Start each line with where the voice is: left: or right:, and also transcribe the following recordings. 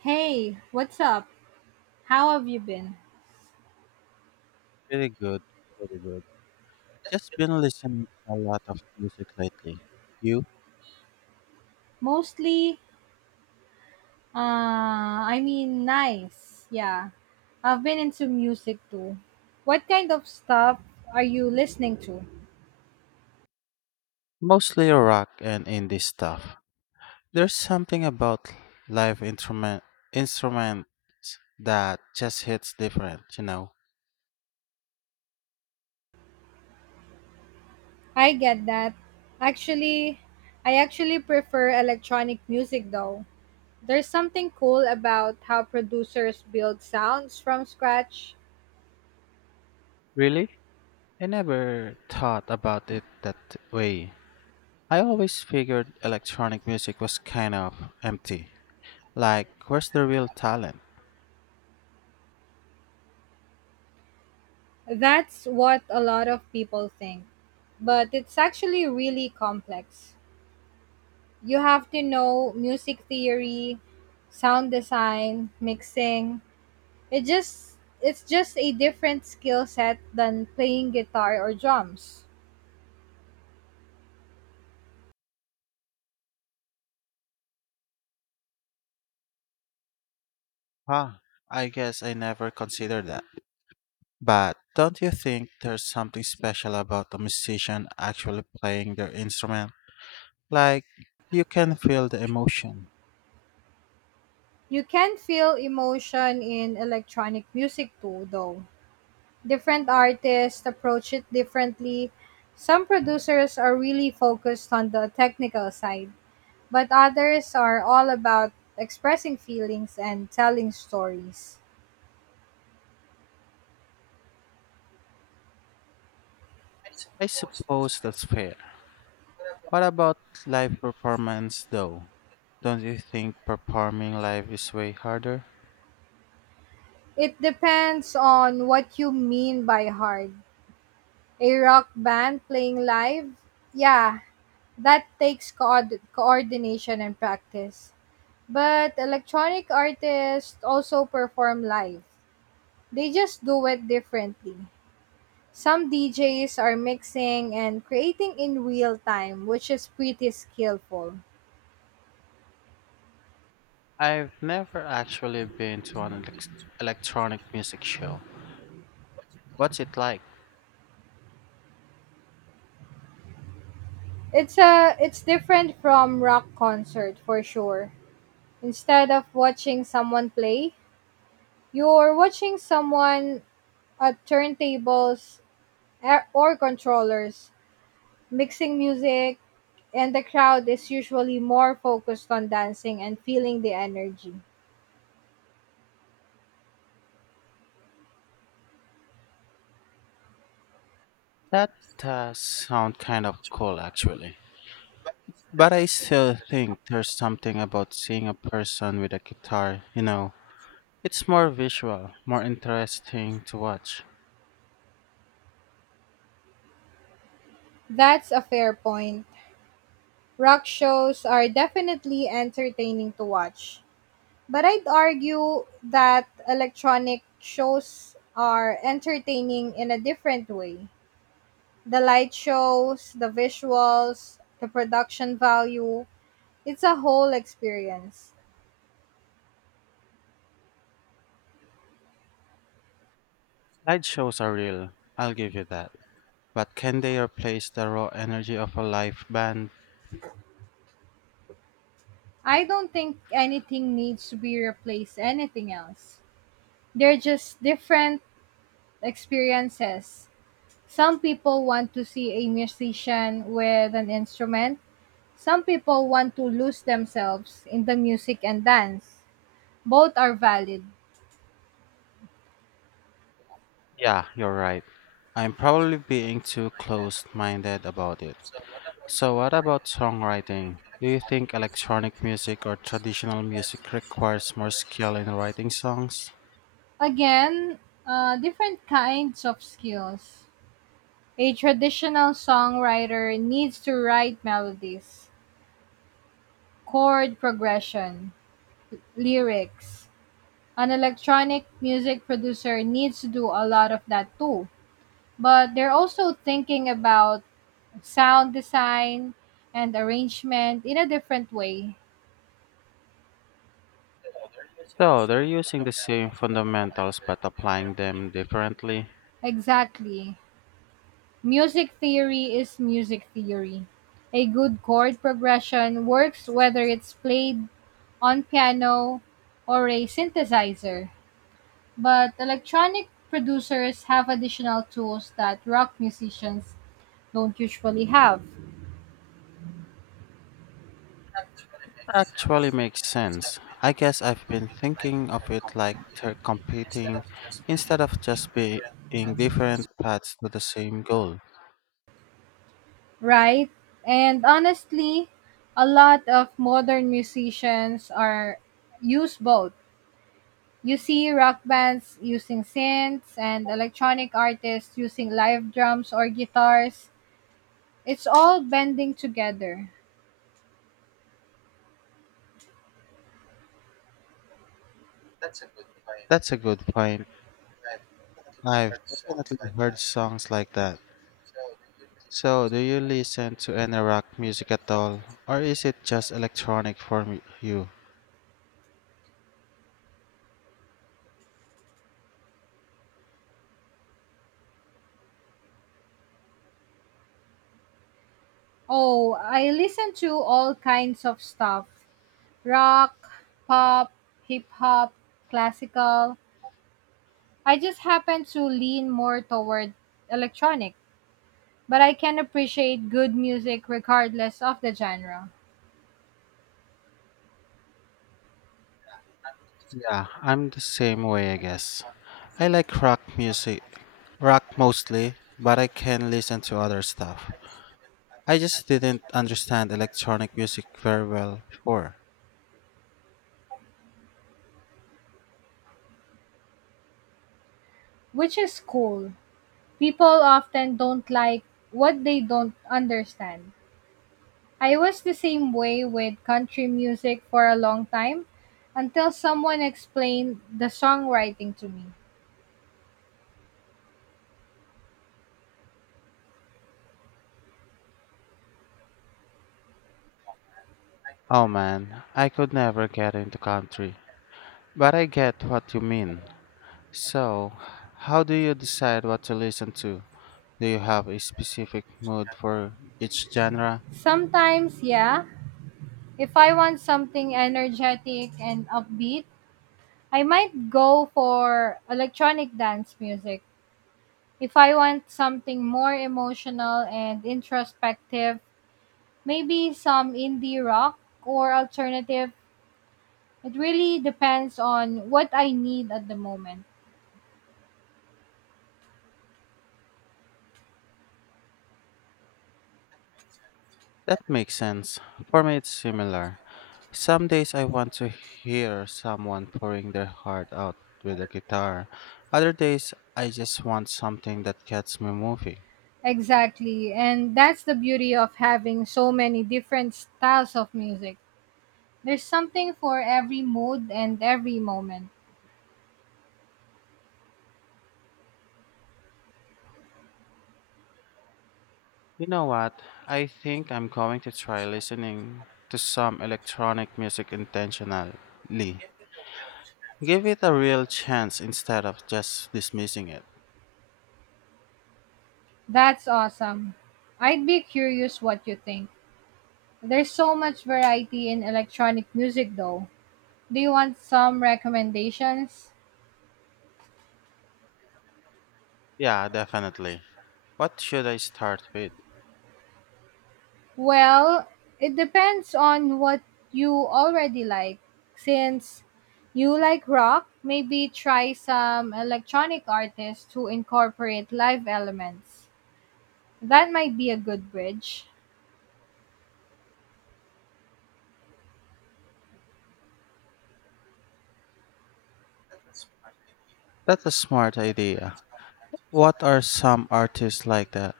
right: Hey, what's up? How have you been?
left: Pretty good, pretty good. Just been listening to a lot of music lately. You?
right: Mostly, I mean, nice. Yeah. I've been into music too. What kind of stuff are you listening to?
left: Mostly rock and indie stuff. There's something about live instruments that just hits different, you know.
right: I get that. Actually, I actually prefer electronic music though. There's something cool about how producers build sounds from scratch.
left: Really? I never thought about it that way. I always figured electronic music was kind of empty. Like, where's the real talent?
right: That's what a lot of people think. But it's actually really complex. You have to know music theory, sound design, mixing. It's just a different skill set than playing guitar or drums.
left: Huh, I guess I never considered that. But don't you think there's something special about a musician actually playing their instrument? Like, you can feel the emotion.
right: You can feel emotion in electronic music too though. Different artists approach it differently. Some producers are really focused on the technical side, but others are all about expressing feelings and telling stories.
left: I suppose that's fair. What about live performance though? Don't you think performing live is way harder?
right: It depends on what you mean by hard. A rock band playing live? Yeah, that takes coordination and practice. But electronic artists also perform live. They just do it differently. Some DJs are mixing and creating in real time, which is pretty skillful.
left: I've never actually been to an electronic music show. What's it like?
right: It's different from rock concert for sure. Instead of watching someone play, you're watching someone at turntables or controllers mixing music, and the crowd is usually more focused on dancing and feeling the energy.
left: That does sound kind of cool actually. But I still think there's something about seeing a person with a guitar, you know, it's more visual, more interesting to watch.
right: That's a fair point. Rock shows are definitely entertaining to watch, but I'd argue that electronic shows are entertaining in a different way. The light shows, the visuals, the production value, it's a whole experience.
left: Slideshows are real, I'll give you that. But can they replace the raw energy of a live band?
right: I don't think anything needs to be replaced anything else. They're just different experiences. Some people want to see a musician with an instrument. Some people want to lose themselves in the music and dance. Both are valid.
left: Yeah, you're right. I'm probably being too closed minded about it. So, what about songwriting? Do you think electronic music or traditional music requires more skill in writing songs?
right: Again, different kinds of skills. A traditional songwriter needs to write melodies, chord progression, lyrics, an electronic music producer needs to do a lot of that too. But they're also thinking about sound design and arrangement in a different way.
left: So, they're using the same fundamentals but applying them differently.
right: Exactly. Music theory is music theory. A good chord progression works whether it's played on piano or a synthesizer. But electronic producers have additional tools that rock musicians don't usually have.
left: Actually makes sense. I guess I've been thinking of it like they're competing instead of just being different paths to the same goal.
right: Right? And honestly, a lot of modern musicians are use both. You see rock bands using synths and electronic artists using live drums or guitars. It's all bending together.
left: That's a good point. I've definitely heard songs like that. So, do you listen to any rock music at all, or is it just electronic for you?
right: Oh, I listen to all kinds of stuff. Rock, pop, hip hop, classical. I just happen to lean more toward electronic. But I can appreciate good music regardless of the genre,
left: Yeah, I'm the same way, I guess. I like rock music, rock mostly, but I can listen to other stuff. I just didn't understand electronic music very well before.
right: which is cool. People often don't like what they don't understand. I was the same way with country music for a long time until someone explained the songwriting to me.
left: Oh man, I could never get into country. But I get what you mean. So, how do you decide what to listen to? Do you have a specific mood for each genre?
right: Sometimes, yeah, if I want something energetic and upbeat, I might go for electronic dance music. If I want something more emotional and introspective, maybe some indie rock or alternative. It really depends on what I need at the moment.
left: That makes sense. For me, it's similar. Some days I want to hear someone pouring their heart out with a guitar. Other days, I just want something that gets me moving.
right: Exactly. And that's the beauty of having so many different styles of music. There's something for every mood and every moment.
left: You know what? I think I'm going to try listening to some electronic music intentionally. Give it a real chance instead of just dismissing it.
right: That's awesome. I'd be curious what you think. There's so much variety in electronic music though. Do you want some recommendations?
left: Yeah, definitely. What should I start with?
right: Well, it depends on what you already like. Since you like rock, maybe try some electronic artists who incorporate live elements. That might be a good bridge.
left: That's a smart idea. What are some artists like that?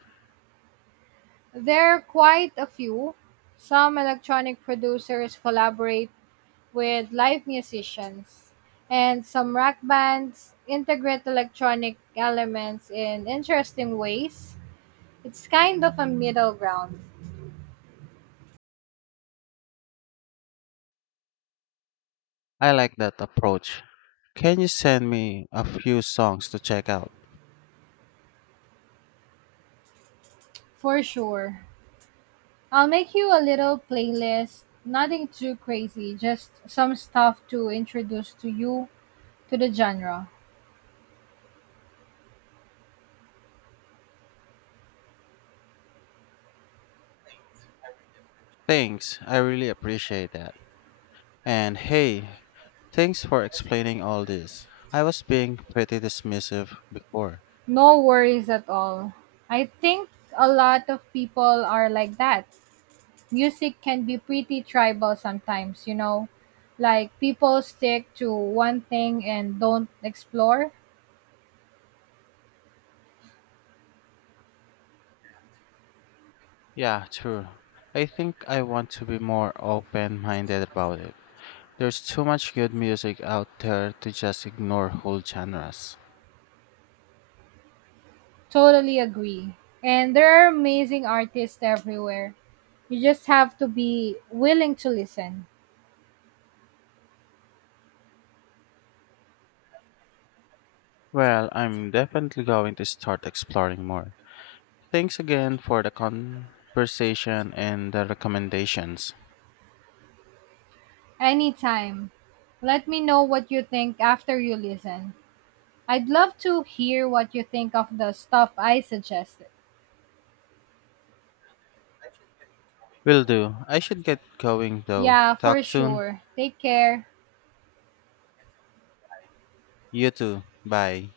right: There are quite a few. Some electronic producers collaborate with live musicians, and some rock bands integrate electronic elements in interesting ways. It's kind of a middle ground.
left: I like that approach. Can you send me a few songs to check out?
right: For sure. I'll make you a little playlist, nothing too crazy, just some stuff to introduce to you to the genre.
left: Thanks, I really appreciate that. And hey, thanks for explaining all this. I was being pretty dismissive before.
right: No worries at all. I think a lot of people are like that. Music can be pretty tribal sometimes, you know? Like people stick to one thing and don't explore.
left: Yeah, true. I think I want to be more open minded about it. There's too much good music out there to just ignore whole genres.
right: Totally agree. And there are amazing artists everywhere. You just have to be willing to listen.
left: Well, I'm definitely going to start exploring more. Thanks again for the conversation and the recommendations.
right: Anytime. Let me know what you think after you listen. I'd love to hear what you think of the stuff I suggested.
left: Will do. I should get going though.
right: Yeah, for
left: Talk soon.
right: sure. Take care.
left: You too. Bye.